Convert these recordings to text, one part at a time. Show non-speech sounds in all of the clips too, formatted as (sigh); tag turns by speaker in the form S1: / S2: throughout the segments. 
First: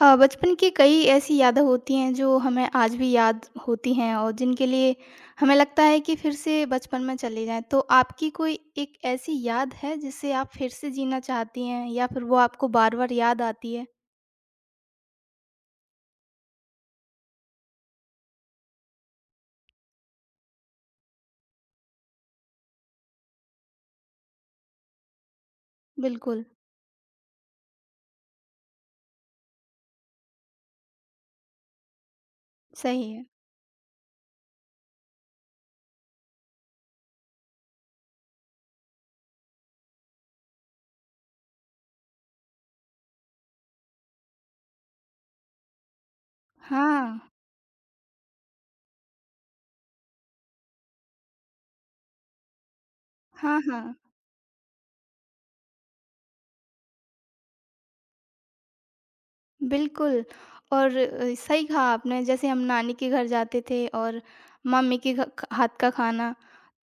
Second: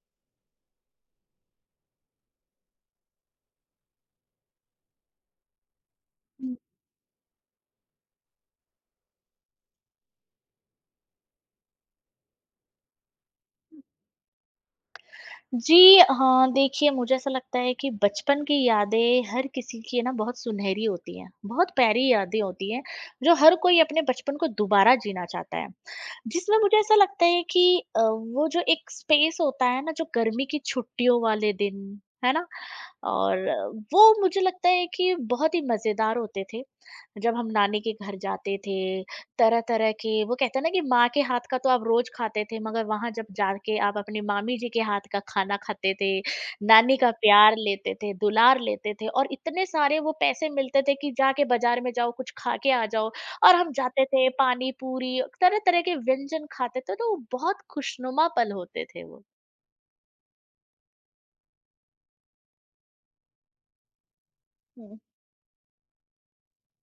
S1: बचपन की कई ऐसी यादें होती हैं जो हमें आज भी याद होती हैं और जिनके लिए हमें लगता है कि फिर
S2: हुँ।
S1: से बचपन में चले जाएं। तो आपकी कोई एक ऐसी याद है जिसे आप फिर से जीना चाहती हैं या फिर वो आपको बार बार याद आती है?
S2: जी हाँ, देखिए मुझे ऐसा लगता है कि बचपन की यादें हर किसी की ना बहुत सुनहरी होती हैं, बहुत प्यारी यादें होती हैं, जो हर कोई अपने बचपन को दोबारा जीना चाहता है।
S1: बिल्कुल।
S2: जिसमें मुझे ऐसा लगता है कि वो जो एक स्पेस होता है ना, जो गर्मी की छुट्टियों वाले दिन, है ना?
S1: सही है।
S2: और वो मुझे लगता है कि बहुत ही मज़ेदार होते थे। जब हम नानी के घर जाते थे तरह-तरह के वो कहते हैं ना कि माँ के हाथ का तो आप रोज़ खाते थे, मगर वहाँ जब जाके आप अपनी मामी जी के हाथ का खाना खाते थे, नानी का
S1: हाँ
S2: प्यार लेते थे, दुलार लेते थे और इतने सारे वो पैसे मिलते थे कि जाके बाज़ार में जाओ, कुछ खा के आ जाओ और
S1: हाँ।
S2: हम
S1: हाँ,
S2: जाते थे पानी पूरी, तरह-तरह के व्यंजन खाते थे, तो वो बहुत खुशनुमा पल होते थे वो।
S1: बिल्कुल। और सही कहा आपने, जैसे हम नानी के घर जाते थे और मम्मी
S2: हुँ,
S1: के हाथ का खाना,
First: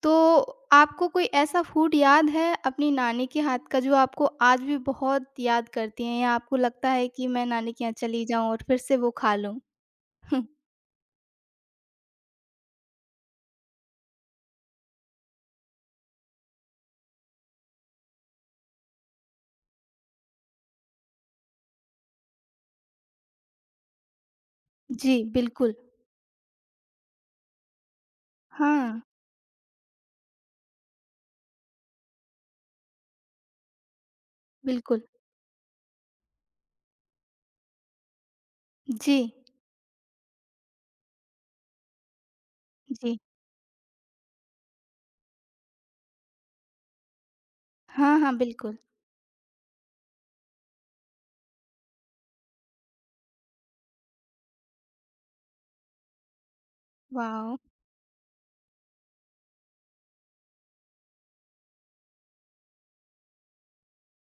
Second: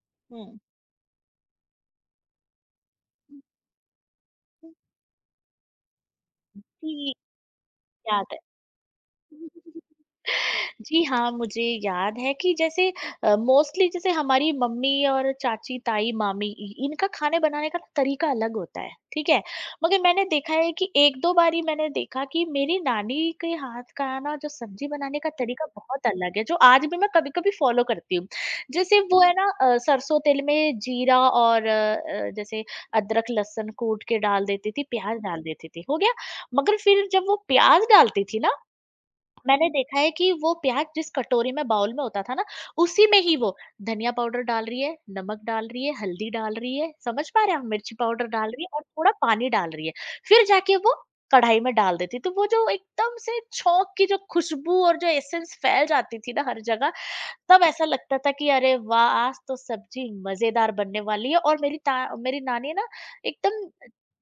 S1: तो
S2: हुँ।
S1: आपको कोई ऐसा फूड याद है अपनी नानी के हाथ का जो आपको आज भी बहुत याद करती हैं, या आपको लगता है
S2: जी,
S1: कि मैं नानी के यहाँ चली
S2: याद है।
S1: जाऊं और फिर से वो खा लूं? हम्म। (laughs)
S2: जी हाँ, मुझे याद है कि जैसे मोस्टली जैसे हमारी मम्मी और चाची, ताई, मामी इ इनका खाने बनाने का तरीका अलग होता है, ठीक है? मगर मैंने देखा है कि 1-2 बार ही मैंने देखा कि मेरी नानी के हाथ का ना जो सब्ज़ी
S1: जी,
S2: बनाने का तरीका
S1: बिल्कुल।
S2: बहुत अलग है, जो आज भी मैं कभी-कभी फ़ॉलो करती हूँ। जैसे
S1: हाँ।
S2: वो है ना सरसों तेल में जीरा और जैसे अदरक, लहसुन कूट के डाल देती थी,
S1: बिल्कुल।
S2: प्याज़ डाल देती थी, हो गया? मगर फिर जब वो प्याज़ डालती थी ना
S1: जी
S2: मैंने देखा है कि वो प्याज जिस कटोरी में बाउल में होता था ना, उसी
S1: जी।
S2: में ही वो धनिया पाउडर डाल रही है, नमक डाल रही है, हल्दी डाल रही है, समझ पा रहे हैं आप? मिर्ची
S1: हाँ
S2: पाउडर
S1: हाँ,
S2: डाल रही है
S1: बिल्कुल।
S2: और थोड़ा पानी डाल रही है। फिर जाके वो कढ़ाई में डाल देती। तो वो जो एकदम से छौंक की जो खुशबू और जो एसेंस फैल जाती थी ना हर जगह,
S1: वाह।
S2: तब ऐसा लगता था कि अरे वाह! आज तो सब्जी मज़ेदार बनने वाली है और मेरी नानी ना एकदम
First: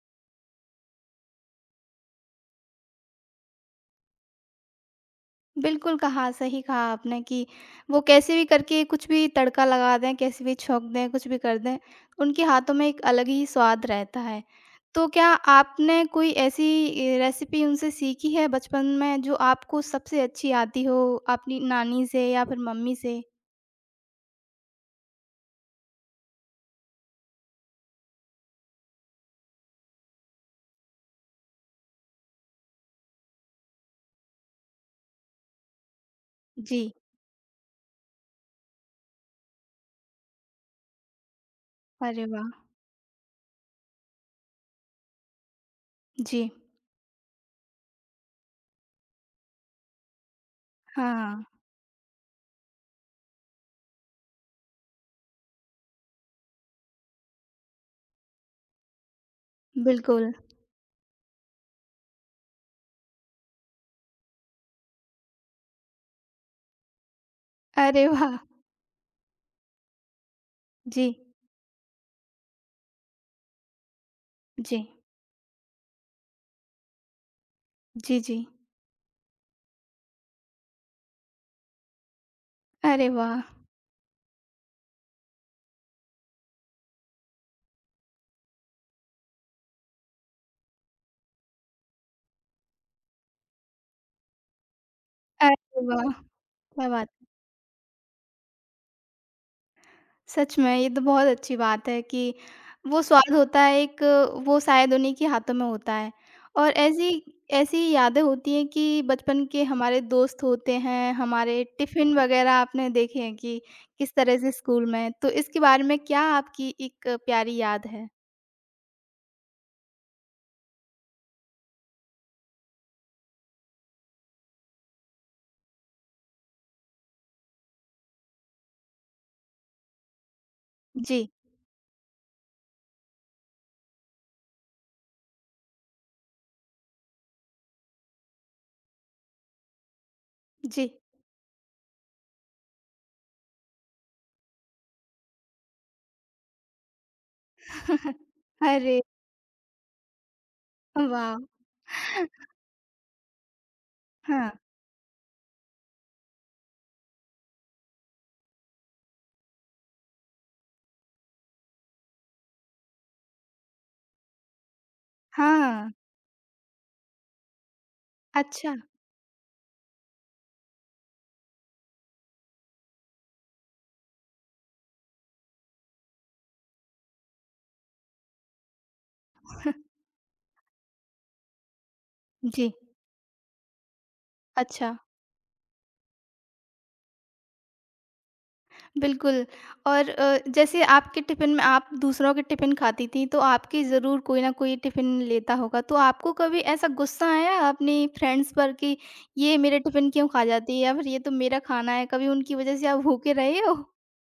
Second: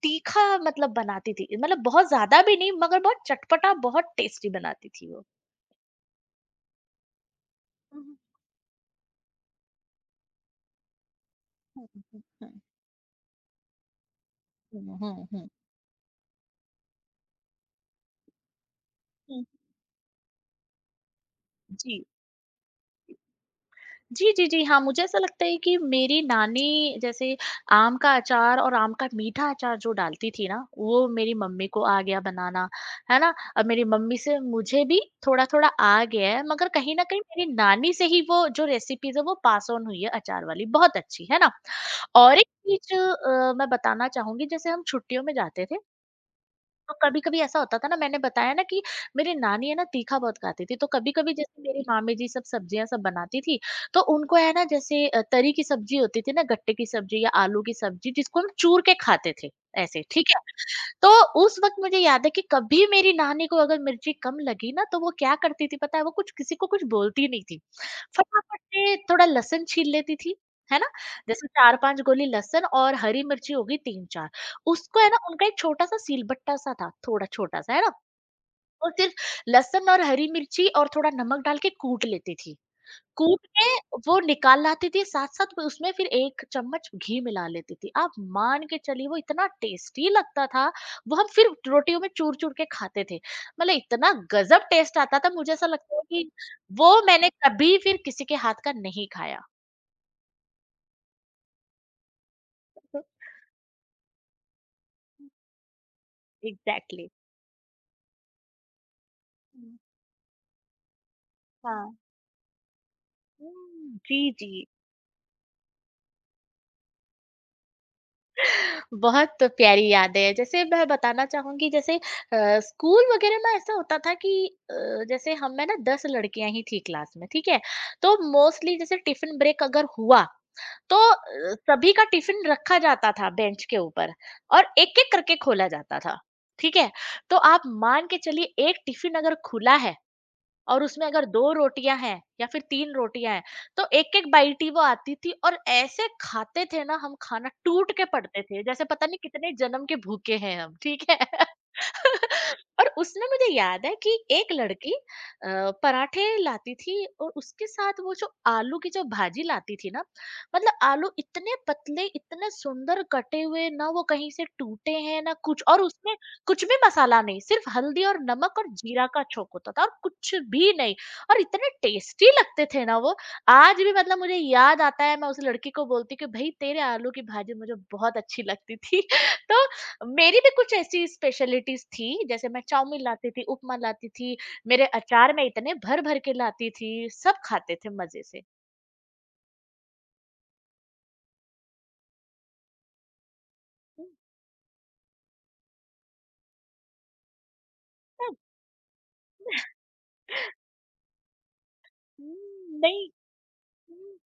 S2: तीखा मतलब बनाती थी। मतलब बहुत ज़्यादा भी नहीं मगर बहुत चटपटा, बहुत टेस्टी बनाती थी वो।
S1: बिल्कुल कहा, सही कहा आपने कि वो
S2: हुँ, हुँ,
S1: कैसे भी करके कुछ भी तड़का लगा दें, कैसे भी छौंक दें, कुछ भी कर दें,
S2: हुँ,
S1: उनके हाथों में एक अलग ही स्वाद रहता है।
S2: हुँ, हुँ,
S1: तो क्या
S2: हुँ, हुँ,
S1: आपने कोई ऐसी रेसिपी उनसे सीखी है बचपन में जो
S2: हुँ।
S1: आपको सबसे अच्छी आती हो, अपनी
S2: जी।
S1: नानी से या फिर मम्मी से?
S2: जी, जी, जी, हाँ, मुझे ऐसा लगता है कि मेरी नानी जैसे आम का अचार और आम का मीठा अचार जो डालती थी ना, वो मेरी मम्मी को आ गया बनाना, है ना? अब मेरी मम्मी से मुझे भी थोड़ा-थोड़ा आ गया है, मगर
S1: जी।
S2: कहीं न कहीं मेरी नानी से ही वो जो रेसिपीज़ है वो पास ऑन हुई है अचार वाली, बहुत अच्छी, है ना?
S1: अरे
S2: और एक
S1: वाह!
S2: चीज़ मैं बताना चाहूँगी जैसे हम छुट्टियों में जाते थे
S1: जी।
S2: तो कभी-कभी ऐसा होता था ना मैंने बताया ना कि मेरी नानी है ना तीखा बहुत खाती थी, तो कभी-कभी
S1: हाँ,
S2: जैसे मेरी मामी जी सब सब्जियाँ सब बनाती थी, तो उनको है ना जैसे तरी की सब्जी होती थी ना गट्टे की सब्जी या आलू की सब्जी जिसको हम चूर के खाते थे, ऐसे ठीक
S1: बिल्कुल।
S2: है। तो उस वक़्त मुझे याद है कि कभी मेरी नानी को अगर मिर्ची कम लगी ना तो वो क्या करती थी पता है? वो कुछ किसी को कुछ बोलती नहीं थी।
S1: अरे वाह!
S2: फटाफट से थोड़ा लहसुन छील लेती थी, है ना?
S1: जी,
S2: जैसे 4-5 गोली लहसुन और हरी मिर्ची हो गई 3-4
S1: जी।
S2: उसको है ना उनका एक छोटा-सा सिलबट्टा-सा था, थोड़ा छोटा-सा, है ना?
S1: जी, जी।
S2: और सिर्फ लहसुन और हरी मिर्ची और थोड़ा नमक डाल के कूट लेती थी।
S1: अरे
S2: कूट
S1: वाह!
S2: के वो निकाल लाती थी, साथ-साथ में उसमें फिर 1 चम्मच घी मिला लेती थी। आप मान के चलिए वो इतना टेस्टी लगता था, वो हम फिर रोटियों में चूर-चूर के खाते थे। मतलब इतना गज़ब टेस्ट आता था, मुझे ऐसा
S1: अरे
S2: लगता है
S1: वाह!
S2: कि
S1: क्या
S2: वो
S1: बात!
S2: मैंने कभी फिर किसी के हाथ का नहीं खाया।
S1: सच में, ये तो बहुत अच्छी बात है कि वो स्वाद
S2: (laughs)
S1: होता है एक, वो शायद उन्हीं के हाथों में होता है। और
S2: एग्ज़ैक्टली।
S1: ऐसी ऐसी यादें होती हैं कि बचपन के
S2: हुँ,
S1: हमारे दोस्त होते हैं, हमारे
S2: हाँ।
S1: टिफ़िन वग़ैरह आपने देखे हैं कि
S2: हुँ,
S1: किस
S2: जी,
S1: तरह से
S2: जी।
S1: स्कूल में, तो इसके बारे में क्या आपकी एक प्यारी याद है?
S2: बहुत प्यारी यादें हैं। जैसे मैं बताना चाहूँगी जैसे स्कूल वगैरह में ऐसा होता था कि जैसे हम में ना 10 लड़कियाँ ही थी क्लास में, ठीक है? तो मोस्टली जैसे टिफ़िन ब्रेक अगर हुआ, तो
S1: जी,
S2: सभी का टिफ़िन रखा जाता था बेंच के ऊपर और एक-एक करके खोला जाता था, ठीक है? तो आप मान के चलिए एक टिफ़िन अगर खुला है और
S1: जी।
S2: उसमें अगर 2 रोटियाँ हैं या फिर 3 रोटियाँ हैं, तो एक-एक बाईट ही वो आती थी और ऐसे खाते थे ना हम खाना टूट के
S1: (laughs)
S2: पड़ते थे, जैसे
S1: अरे
S2: पता नहीं कितने जन्म के भूखे हैं हम, ठीक है?
S1: वाह!
S2: (laughs) और उसमें मुझे याद है कि
S1: हाँ,
S2: एक लड़की पराठे लाती थी और उसके साथ वो जो आलू की जो भाजी लाती थी ना, मतलब आलू इतने पतले, इतने सुंदर कटे हुए, ना वो कहीं से टूटे हैं, ना कुछ और
S1: हाँ।
S2: उसमें कुछ भी मसाला नहीं, सिर्फ हल्दी और नमक और
S1: अच्छा।
S2: जीरा का छोंक होता था और कुछ भी नहीं और इतने टेस्टी लगते थे ना वो, आज भी मतलब मुझे याद आता है मैं उस लड़की को बोलती हूँ कि भई तेरे आलू की भाजी मुझे बहुत अच्छी लगती थी। (laughs) तो मेरी भी कुछ ऐसी स्पेशलिटीज़ थी, जैसे मैं
S1: जी।
S2: चाउमीन लाती थी, उपमा लाती थी, मेरे
S1: अच्छा।
S2: अचार मैं इतने भर-भर के लाती थी, सब खाते थे मज़े से।
S1: बिल्कुल। और जैसे आपके टिफ़िन में आप दूसरों के टिफ़िन खाती थीं, तो आपकी
S2: हुँ,
S1: ज़रूर कोई ना कोई टिफ़िन लेता होगा। तो आपको कभी ऐसा गुस्सा आया अपनी
S2: तब
S1: फ्रेंड्स पर कि ये मेरे टिफ़िन क्यों खा जाती है, या फिर ये तो मेरा खाना है, कभी उनकी वज़ह
S2: हुँ,
S1: से आप
S2: नहीं
S1: भूखे रहे हो?
S2: हुँ।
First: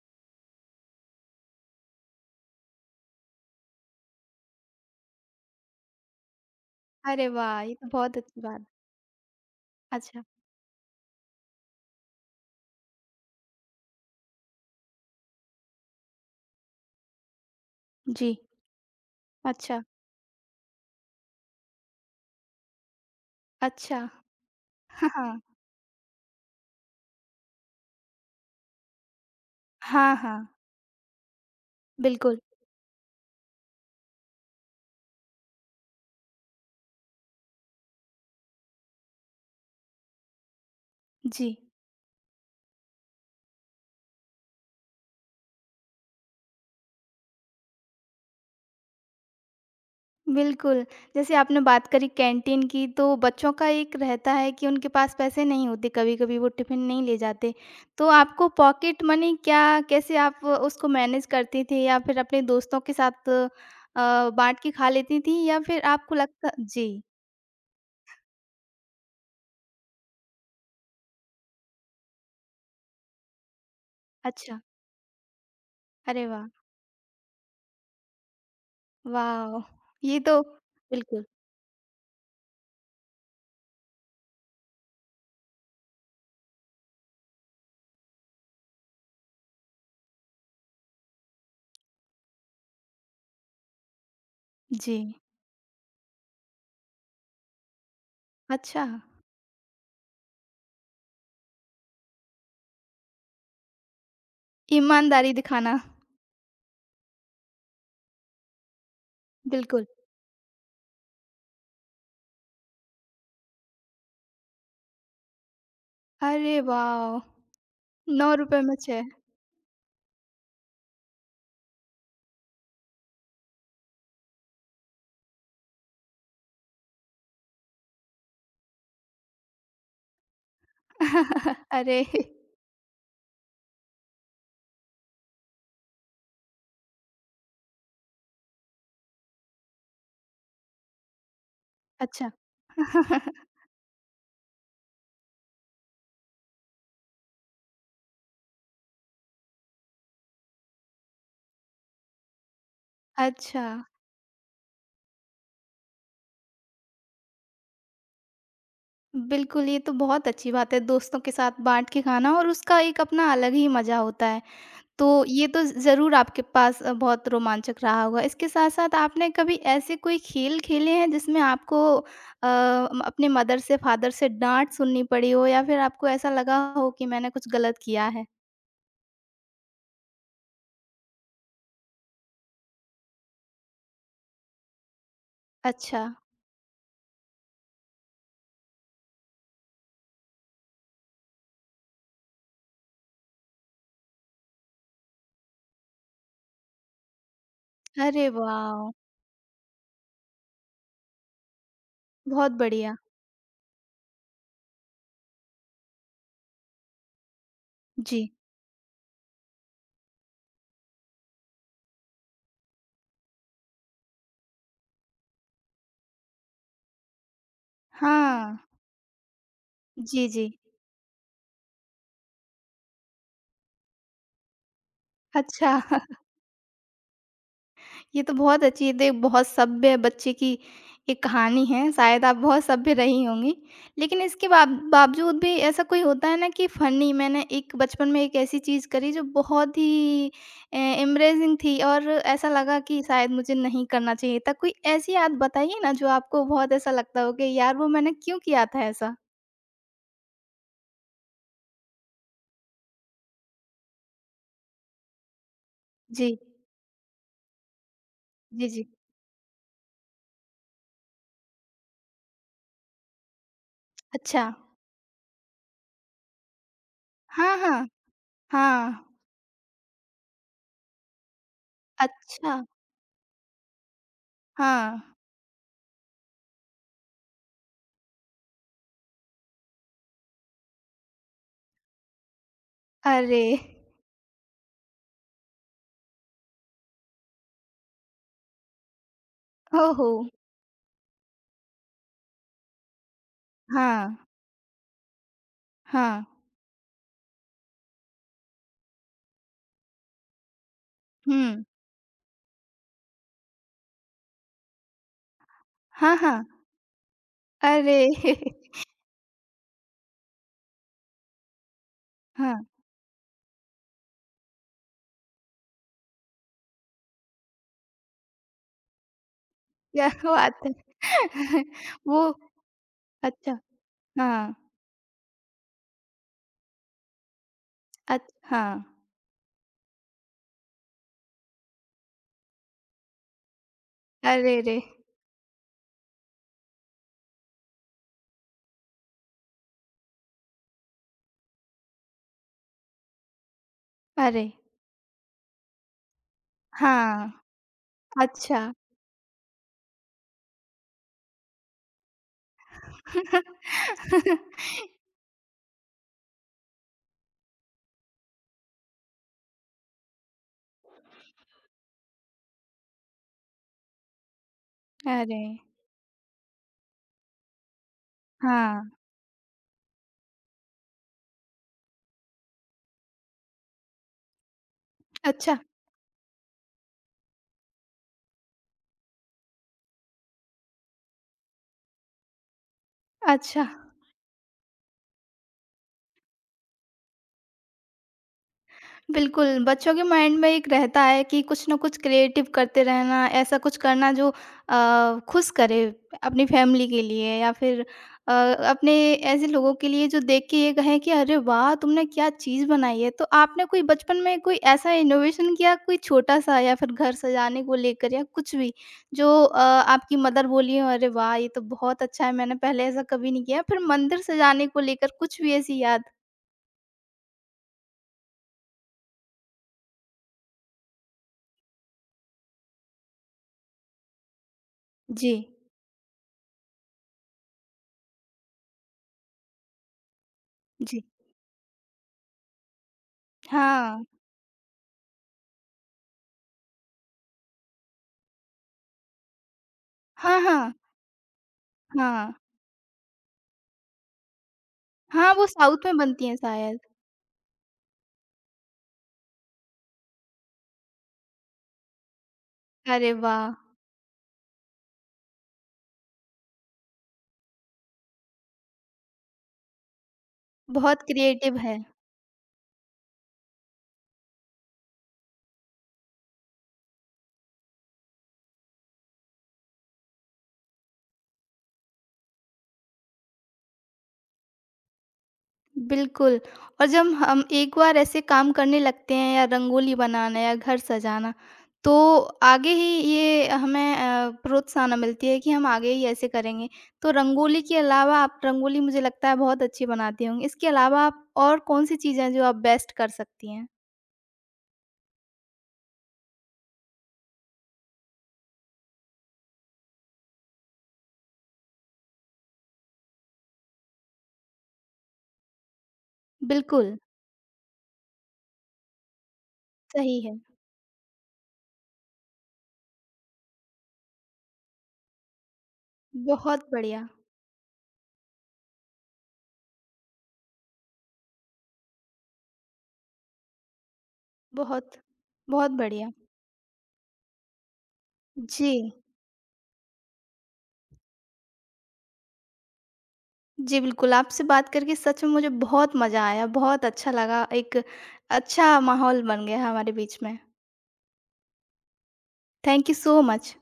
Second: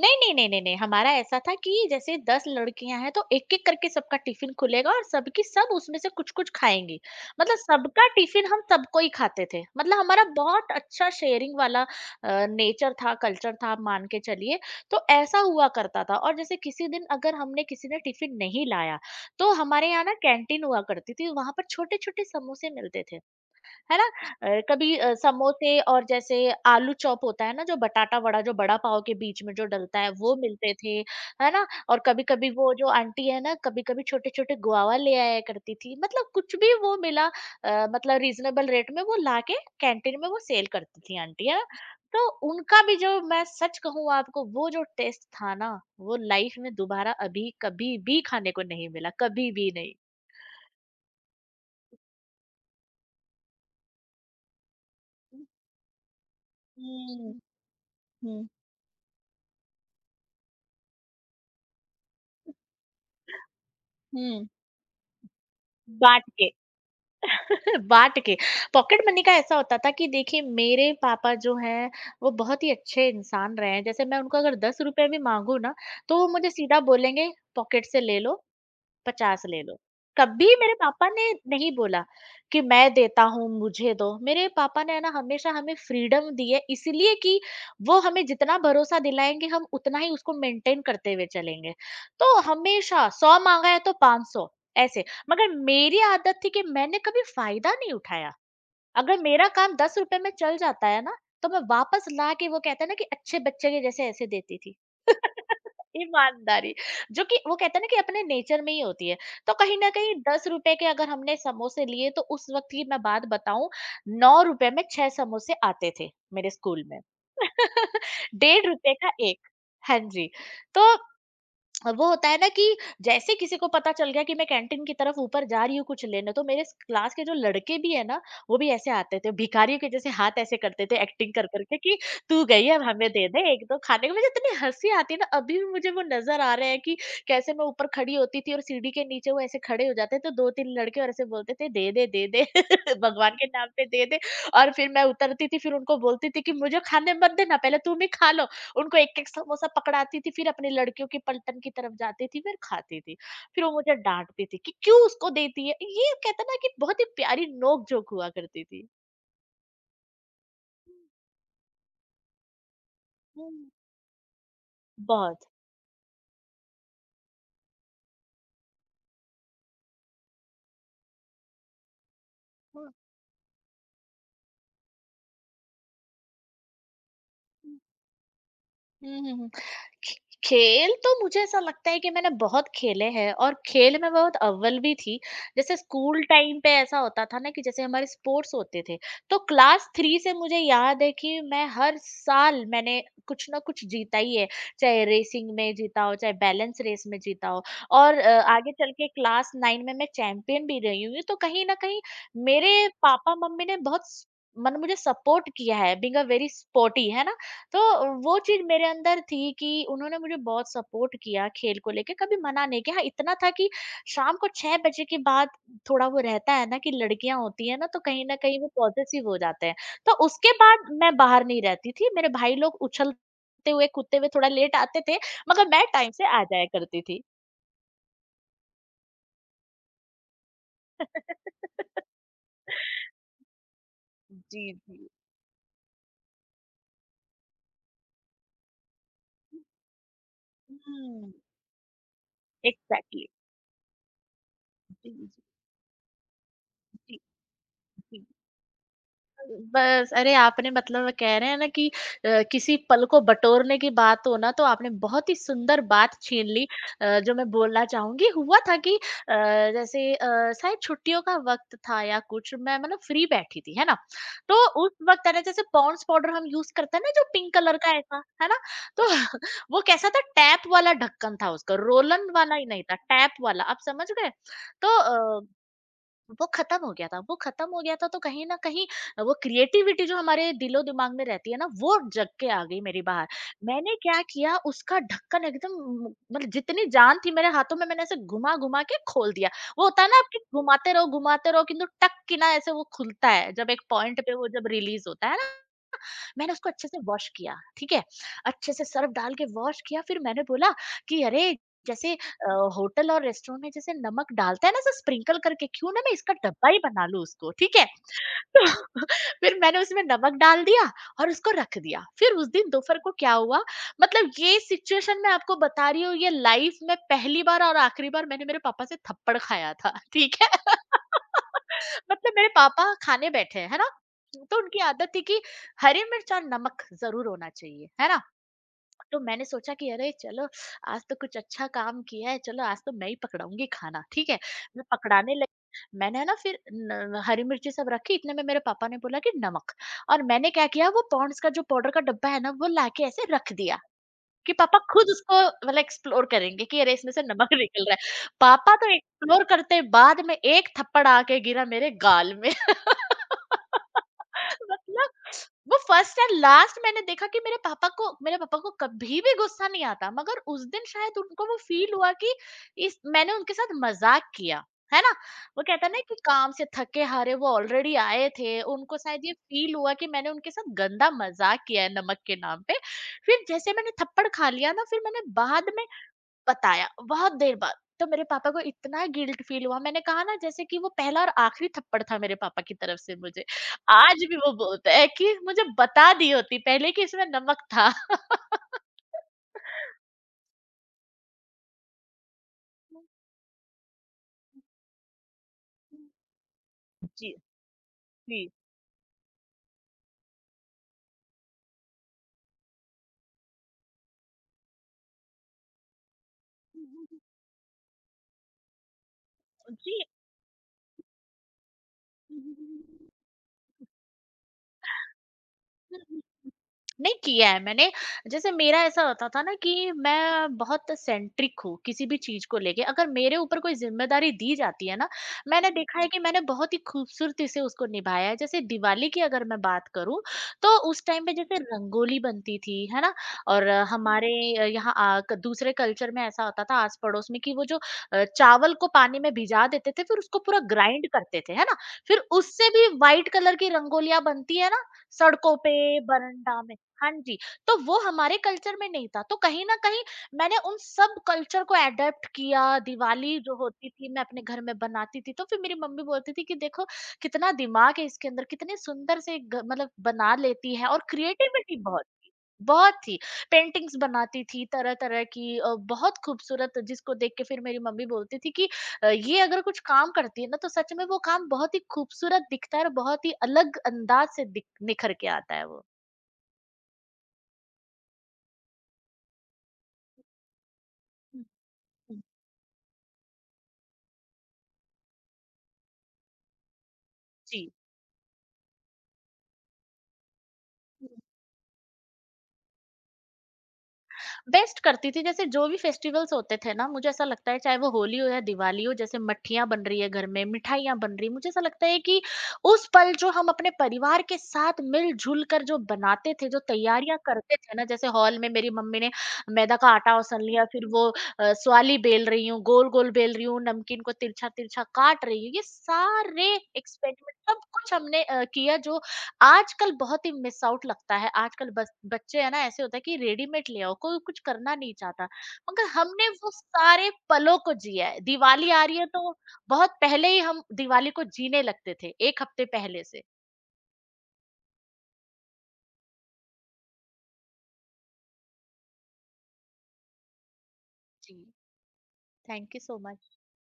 S2: नहीं, नहीं, नहीं, नहीं, नहीं, हमारा ऐसा था कि जैसे 10 लड़कियाँ हैं, तो एक-एक करके सबका टिफ़िन खुलेगा और सबकी सब उसमें से कुछ-कुछ खाएँगी।
S1: अरे
S2: मतलब
S1: वाह! ये तो
S2: सबका
S1: बहुत अच्छी
S2: टिफ़िन हम
S1: बात।
S2: सबको ही खाते थे। मतलब
S1: अच्छा।
S2: हमारा बहुत अच्छा शेयरिंग वाला नेचर था, कल्चर था, आप मान के चलिए। तो ऐसा हुआ करता था और जैसे किसी दिन अगर हमने किसी ने
S1: जी।
S2: टिफ़िन नहीं लाया, तो
S1: अच्छा,
S2: हमारे यहाँ ना कैंटीन हुआ करती थी, वहाँ पर छोटे-छोटे समोसे मिलते थे।
S1: अच्छा।
S2: है ना?
S1: (laughs)
S2: कभी
S1: हाँ, हाँ।
S2: समोसे और जैसे आलू चॉप होता है ना, जो बटाटा वड़ा जो बड़ा पाव के बीच में जो डलता है,
S1: हाँ,
S2: वो
S1: हाँ।
S2: मिलते थे, है ना? और
S1: बिल्कुल।
S2: कभी-कभी वो जो आंटी है ना, कभी-कभी छोटे-छोटे गुआवा ले आया करती थी। मतलब कुछ भी वो मिला मतलब रीज़नेबल रेट में वो लाके कैंटीन में वो सेल करती थी आंटी,
S1: जी।
S2: है ना? तो उनका भी जो मैं सच कहूँ आपको वो जो टेस्ट था ना, वो लाइफ में दोबारा अभी कभी भी खाने को नहीं मिला, कभी भी नहीं।
S1: बिल्कुल, जैसे आपने बात करी कैंटीन की, तो बच्चों का एक रहता है कि उनके पास पैसे नहीं होते, कभी-कभी वो टिफ़िन नहीं ले
S2: हुँ,
S1: जाते। तो
S2: हुँ,
S1: आपको पॉकेट मनी क्या, कैसे आप उसको मैनेज करती थीं, या फिर अपने दोस्तों के साथ
S2: हुँ।
S1: बाँट के खा लेती थीं, या फिर आपको
S2: बाँट
S1: लगता?
S2: के।
S1: जी।
S2: (laughs) बाँट के। पॉकेट मनी का ऐसा होता था कि देखिए मेरे पापा जो हैं वो बहुत ही अच्छे इंसान रहे हैं। जैसे मैं उनको अगर
S1: अच्छा।
S2: ₹10 भी माँगू ना, तो
S1: अरे
S2: वो
S1: वाह!
S2: मुझे सीधा बोलेंगे पॉकेट से ले लो 50
S1: वॉव!
S2: ले लो।
S1: ये तो...
S2: कभी मेरे पापा
S1: बिल्कुल।
S2: ने नहीं बोला कि मैं देता हूँ, मुझे दो। मेरे पापा ने है ना हमेशा हमें फ्रीडम दी है इसलिए कि वो हमें जितना भरोसा दिलाएँगे हम उतना ही उसको मेंटेन करते हुए चलेंगे। तो हमेशा 100 माँगा है तो 500
S1: जी।
S2: ऐसे। मगर मेरी आदत थी कि मैंने कभी फ़ायदा नहीं उठाया।
S1: अच्छा।
S2: अगर मेरा काम ₹10 में चल जाता है ना, तो मैं वापस ला के वो कहते हैं ना कि अच्छे बच्चे के जैसे ऐसे देती थी।
S1: ईमानदारी
S2: (laughs)
S1: दिखाना।
S2: ईमानदारी जो कि वो कहते हैं ना कि अपने नेचर में ही होती है। तो कहीं
S1: बिल्कुल।
S2: न कहीं ₹10 के अगर हमने समोसे लिए तो उस वक़्त की मैं बात बताऊँ ₹9 में 6 समोसे आते थे मेरे
S1: अरे
S2: स्कूल में।
S1: वाह!
S2: (laughs)
S1: ₹9 में
S2: ₹1.5
S1: 6?
S2: का 1 हाँ जी। तो अब वो होता है ना कि जैसे किसी को पता चल गया कि मैं कैंटीन की तरफ ऊपर जा रही हूँ कुछ लेने तो मेरे क्लास के जो लड़के भी है ना वो भी ऐसे आते थे भिखारियों के जैसे हाथ ऐसे करते थे एक्टिंग कर
S1: (laughs)
S2: करके कि
S1: अरे!
S2: तू गई अब हमें दे दे एक दो खाने को मुझे इतनी हंसी आती है ना अभी भी मुझे वो नजर आ रहा है कि कैसे मैं ऊपर खड़ी होती थी और सीढ़ी के नीचे वो ऐसे खड़े हो जाते तो दो तीन लड़के और ऐसे बोलते थे दे दे दे
S1: अच्छा।
S2: दे (laughs) भगवान
S1: (laughs)
S2: के नाम पे दे दे और फिर मैं उतरती थी फिर उनको बोलती थी कि मुझे खाने मत देना पहले तुम ही खा लो उनको एक-एक समोसा पकड़ाती थी, फिर अपने लड़कियों के पलटन की तरफ जाती थी, फिर खाती थी। फिर
S1: अच्छा।
S2: वो मुझे डाँटती थी कि क्यों उसको देती है? ये कहते हैं ना कि बहुत ही प्यारी नोक-झोंक हुआ करती थी।
S1: बिल्कुल, ये तो बहुत अच्छी बात है, दोस्तों के साथ बाँट के खाना और उसका एक अपना
S2: हुँ,
S1: अलग ही
S2: हुँ।
S1: मज़ा होता है। तो
S2: बहुत।
S1: ये तो ज़रूर आपके पास बहुत रोमांचक रहा होगा। इसके साथ-साथ आपने कभी ऐसे कोई खेल खेले हैं जिसमें आपको
S2: हुँ,
S1: म अपने मदर से, फादर से डाँट सुननी पड़ी हो, या फिर आपको ऐसा लगा हो कि मैंने कुछ गलत
S2: हुँ।
S1: किया है?
S2: हुँ, हुँ, हुँ। खे- खेल तो मुझे ऐसा लगता है कि मैंने बहुत खेले हैं और खेल में बहुत अव्वल भी थी। जैसे
S1: अच्छा।
S2: स्कूल टाइम पे ऐसा होता था ना कि जैसे हमारे स्पोर्ट्स होते थे, तो क्लास थ्री से मुझे याद है कि मैं हर साल मैंने कुछ ना कुछ जीता ही है। चाहे रेसिंग में जीता हो चाहे बैलेंस रेस में जीता हो और
S1: अरे
S2: आगे
S1: वाह!
S2: चल के क्लास नाइन में मैं चैंपियन भी रही हूँ, तो कहीं ना कहीं
S1: बहुत
S2: मेरे
S1: बढ़िया।
S2: पापा मम्मी ने बहुत मन मुझे सपोर्ट किया है। बिंग अ वेरी स्पोर्टी है ना, तो
S1: जी।
S2: वो चीज़ मेरे अंदर थी कि उन्होंने मुझे बहुत सपोर्ट किया खेल को लेके, कभी मना नहीं किया। हाँ, इतना था कि शाम को 6 बजे के बाद थोड़ा वो रहता है ना कि लड़कियाँ होती हैं ना, तो कहीं न
S1: हाँ।
S2: कहीं वो पॉसेसिव हो जाते हैं। तो
S1: जी, जी।
S2: उसके बाद मैं बाहर नहीं रहती थी, मेरे भाई लोग उछलते हुए, कूदते हुए थोड़ा लेट आते थे, मगर
S1: अच्छा।
S2: मैं टाइम से आ जाया करती थी।
S1: ये तो बहुत अच्छी दे बहुत सभ्य बच्चे की एक कहानी है।
S2: (laughs)
S1: शायद आप बहुत सभ्य रही होंगी। लेकिन इसके
S2: जी, जी।
S1: बावजूद भी ऐसा कोई होता है ना कि फ़नी, मैंने एक बचपन में एक ऐसी चीज़ करी जो बहुत ही
S2: हुँ,
S1: एम्ब्रेसिंग थी और ऐसा लगा कि
S2: एग्ज़ैक्टली।
S1: शायद मुझे नहीं करना चाहिए था। कोई
S2: जी,
S1: ऐसी याद
S2: जी,
S1: बताइए ना जो आपको बहुत ऐसा
S2: जी,
S1: लगता हो कि यार, वो मैंने
S2: जी।
S1: क्यों किया था ऐसा?
S2: बस, अरे आपने मतलब कह रहे हैं ना कि किसी पल को बटोरने की बात हो ना, तो आपने बहुत ही सुंदर बात
S1: जी।
S2: छीन ली। जो मैं बोलना चाहूंगी हुआ
S1: जी,
S2: था
S1: जी।
S2: कि जैसे शायद छुट्टियों का वक्त था या कुछ, मैं मतलब फ्री बैठी थी है ना।
S1: अच्छा।
S2: तो उस वक्त है ना, जैसे पॉन्ड्स पाउडर हम यूज करते हैं ना जो पिंक
S1: हाँ,
S2: कलर
S1: हाँ।
S2: का ऐसा है ना,
S1: हाँ।
S2: तो (laughs) वो कैसा था, टैप वाला ढक्कन था उसका, रोलन वाला
S1: अच्छा।
S2: ही नहीं था, टैप वाला, आप समझ गए। तो
S1: हाँ।
S2: अ, वो खत्म हो गया था, वो खत्म हो गया था, तो कहीं ना कहीं वो क्रिएटिविटी जो हमारे दिलो दिमाग में रहती है ना, वो जग के आ गई मेरी बाहर।
S1: अरे!
S2: मैंने क्या किया, उसका ढक्कन एकदम मतलब जितनी जान थी मेरे हाथों में मैंने ऐसे घुमा घुमा के खोल दिया। वो होता है
S1: ओहो!
S2: ना आपकी घुमाते रहो किंतु टक की ना ऐसे वो खुलता है जब एक
S1: हाँ।
S2: पॉइंट पे वो जब रिलीज होता है ना।
S1: हाँ।
S2: मैंने उसको अच्छे से वॉश किया, ठीक है? अच्छे से सर्फ़ डाल के वॉश किया, फिर मैंने बोला कि अरे!
S1: हुँ।
S2: जैसे होटल और रेस्टोरेंट में जैसे नमक डालता है ना ऐसे स्प्रिंकल करके, क्यों ना मैं
S1: हाँ,
S2: इसका
S1: हाँ।
S2: डब्बा ही बना लूँ उसको, ठीक है?
S1: अरे!
S2: तो
S1: (laughs)
S2: (laughs) फिर मैंने उसमें नमक डाल दिया और उसको रख दिया। फिर उस
S1: हाँ,
S2: दिन दोपहर को क्या हुआ, मतलब ये सिचुएशन मैं आपको बता रही हूँ, ये लाइफ में पहली बार और आखिरी बार मैंने मेरे पापा से थप्पड़ खाया था,
S1: क्या
S2: ठीक है?
S1: बात है!
S2: (laughs)
S1: (laughs) वो...
S2: मतलब मेरे पापा खाने
S1: अच्छा।
S2: बैठे हैं है ना,
S1: हाँ।
S2: तो उनकी आदत थी कि हरी मिर्च और नमक जरूर होना चाहिए है
S1: अच
S2: ना।
S1: हाँ।
S2: तो मैंने सोचा कि अरे चलो, आज तो कुछ अच्छा काम किया है, चलो आज तो मैं ही पकड़ाऊँगी खाना, ठीक है?
S1: अरे रे!
S2: मैं पकड़ाने लगी, मैंने है ना फिर न हरी मिर्ची सब रखी, इतने में मेरे पापा ने बोला कि नमक, और मैंने क्या किया वो पॉन्ड्स का जो पाउडर का डब्बा है ना वो लाके ऐसे रख दिया
S1: अरे!
S2: कि पापा खुद उसको मतलब एक्सप्लोर करेंगे कि अरे इसमें से
S1: हाँ।
S2: नमक (laughs) निकल रहा है।
S1: अच्छा।
S2: पापा तो एक्सप्लोर करते, बाद में एक थप्पड़ आके गिरा मेरे गाल में।
S1: (laughs)
S2: मतलब वो फर्स्ट एंड लास्ट मैंने देखा कि मेरे पापा को, मेरे पापा को कभी भी गुस्सा नहीं आता, मगर उस दिन शायद उनको वो फील हुआ कि इस मैंने उनके साथ मजाक किया है ना।
S1: अरे!
S2: वो कहता है ना कि काम से थके हारे वो ऑलरेडी आए थे,
S1: हाँ।
S2: उनको शायद ये फील हुआ कि मैंने उनके साथ गंदा मजाक किया है नमक के नाम पे। फिर जैसे मैंने थप्पड़ खा लिया ना, फिर मैंने
S1: अच्छा,
S2: बाद में बताया, बहुत देर बाद। तो मेरे पापा को इतना गिल्ट फील हुआ, मैंने कहा ना, जैसे कि वो पहला और आखिरी थप्पड़ था मेरे पापा की तरफ से मुझे।
S1: अच्छा।
S2: आज भी वो बोलते हैं कि मुझे बता दी होती पहले कि इसमें नमक था।
S1: बिल्कुल, बच्चों के माइंड में एक रहता है कि कुछ ना कुछ क्रिएटिव करते रहना, ऐसा कुछ करना जो खुश करे
S2: (laughs)
S1: अपनी फैमिली के
S2: जी,
S1: लिए या फिर
S2: जी।
S1: अपने ऐसे लोगों के लिए जो देख के ये कहें कि अरे वाह! तुमने क्या चीज़ बनाई है। तो आपने कोई बचपन में कोई ऐसा इनोवेशन किया कोई छोटा-सा या फिर घर सजाने को लेकर या कुछ भी जो
S2: जी।
S1: आपकी मदर बोली हो अरे वाह! ये तो बहुत अच्छा है, मैंने पहले ऐसा कभी नहीं किया। फिर मंदिर सजाने को लेकर कुछ भी ऐसी याद?
S2: (laughs) नहीं किया है मैंने। जैसे मेरा ऐसा होता था ना कि मैं बहुत सेंट्रिक हूँ किसी भी चीज़ को लेके। अगर मेरे ऊपर कोई ज़िम्मेदारी दी जाती है ना,
S1: जी,
S2: मैंने देखा है कि मैंने बहुत ही खूबसूरती से उसको निभाया है। जैसे दिवाली की अगर मैं बात करूँ, तो
S1: जी।
S2: उस टाइम पे जैसे रंगोली बनती थी, है ना? और
S1: हाँ।
S2: हमारे यहाँ क दूसरे कल्चर में ऐसा होता था आस-पड़ोस में कि वो जो चावल को पानी में भिगा देते थे, फिर उसको
S1: हाँ,
S2: पूरा
S1: हाँ।
S2: ग्राइंड करते थे, है ना? फिर
S1: हाँ।
S2: उससे भी व्हाइट कलर की रंगोलियाँ बनती है ना,
S1: हाँ, वो
S2: सड़कों
S1: साउथ में
S2: पे,
S1: बनती हैं
S2: बरंडा में।
S1: शायद।
S2: हाँ जी, तो वो हमारे कल्चर में नहीं था, तो कहीं न कहीं मैंने उन सब कल्चर को एडॉप्ट किया,
S1: अरे
S2: दिवाली
S1: वाह!
S2: जो होती थी मैं अपने घर में बनाती थी, तो फिर मेरी मम्मी बोलती थी कि देखो कितना दिमाग है इसके अंदर, कितने सुंदर से ग मतलब बना लेती है,
S1: बहुत
S2: और
S1: क्रिएटिव
S2: क्रिएटिविटी
S1: है।
S2: बहुत थी, बहुत थी। पेंटिंग्स बनाती थी तरह-तरह की, बहुत खूबसूरत, जिसको देख के फिर मेरी मम्मी बोलती थी कि ये अगर कुछ काम करती है ना, तो सच में वो काम बहुत ही खूबसूरत दिखता है और बहुत ही अलग अंदाज से दिख निखर के आता है वो।
S1: बिल्कुल। और जब हम एक बार ऐसे काम करने लगते हैं, या रंगोली बनाना या घर सजाना, तो आगे ही ये हमें प्रोत्साहन मिलती है कि हम आगे ही ऐसे करेंगे। तो रंगोली
S2: जी।
S1: के अलावा आप... रंगोली मुझे लगता है बहुत अच्छी बनाती होंगी। इसके अलावा आप और कौन-सी चीज़ें हैं जो आप बेस्ट कर सकती हैं?
S2: बेस्ट करती थी, जैसे जो भी फेस्टिवल्स होते थे ना, मुझे ऐसा लगता है, चाहे वो होली हो या दिवाली हो, जैसे मट्ठियाँ बन रही है घर में, मिठाइयाँ बन रही हैं, मुझे ऐसा लगता है कि उस पल जो हम अपने परिवार के साथ मिल-जुल कर जो बनाते थे, जो
S1: बिल्कुल।
S2: तैयारियाँ करते थे ना, जैसे हॉल में मेरी मम्मी ने मैदा का आटा
S1: सही है।
S2: औसन लिया, फिर वो स्वाली बेल रही हूँ, गोल-गोल बेल रही हूँ, नमकीन को तिरछा-तिरछा काट रही हूँ, ये सारे
S1: बहुत बढ़िया।
S2: एक्सपेरिमेंट सब कुछ हमने किया, जो आजकल बहुत ही मिस आउट लगता है। आजकल बस बच्चे है ना ऐसे होता है कि रेडीमेड ले आओ, कोई कुछ करना नहीं
S1: बहुत,
S2: चाहता।
S1: बहुत
S2: मगर
S1: बढ़िया।
S2: हमने वो सारे पलों को जिया है।
S1: जी।
S2: दिवाली आ रही है तो बहुत पहले ही हम दिवाली को जीने लगते थे, 1 हफ्ते पहले से।
S1: जी, बिल्कुल, आपसे बात करके सच में मुझे बहुत मज़ा आया, बहुत अच्छा लगा, एक अच्छा माहौल बन गया हमारे बीच में।
S2: जी, thank you
S1: thank you
S2: so
S1: so
S2: much.
S1: Much.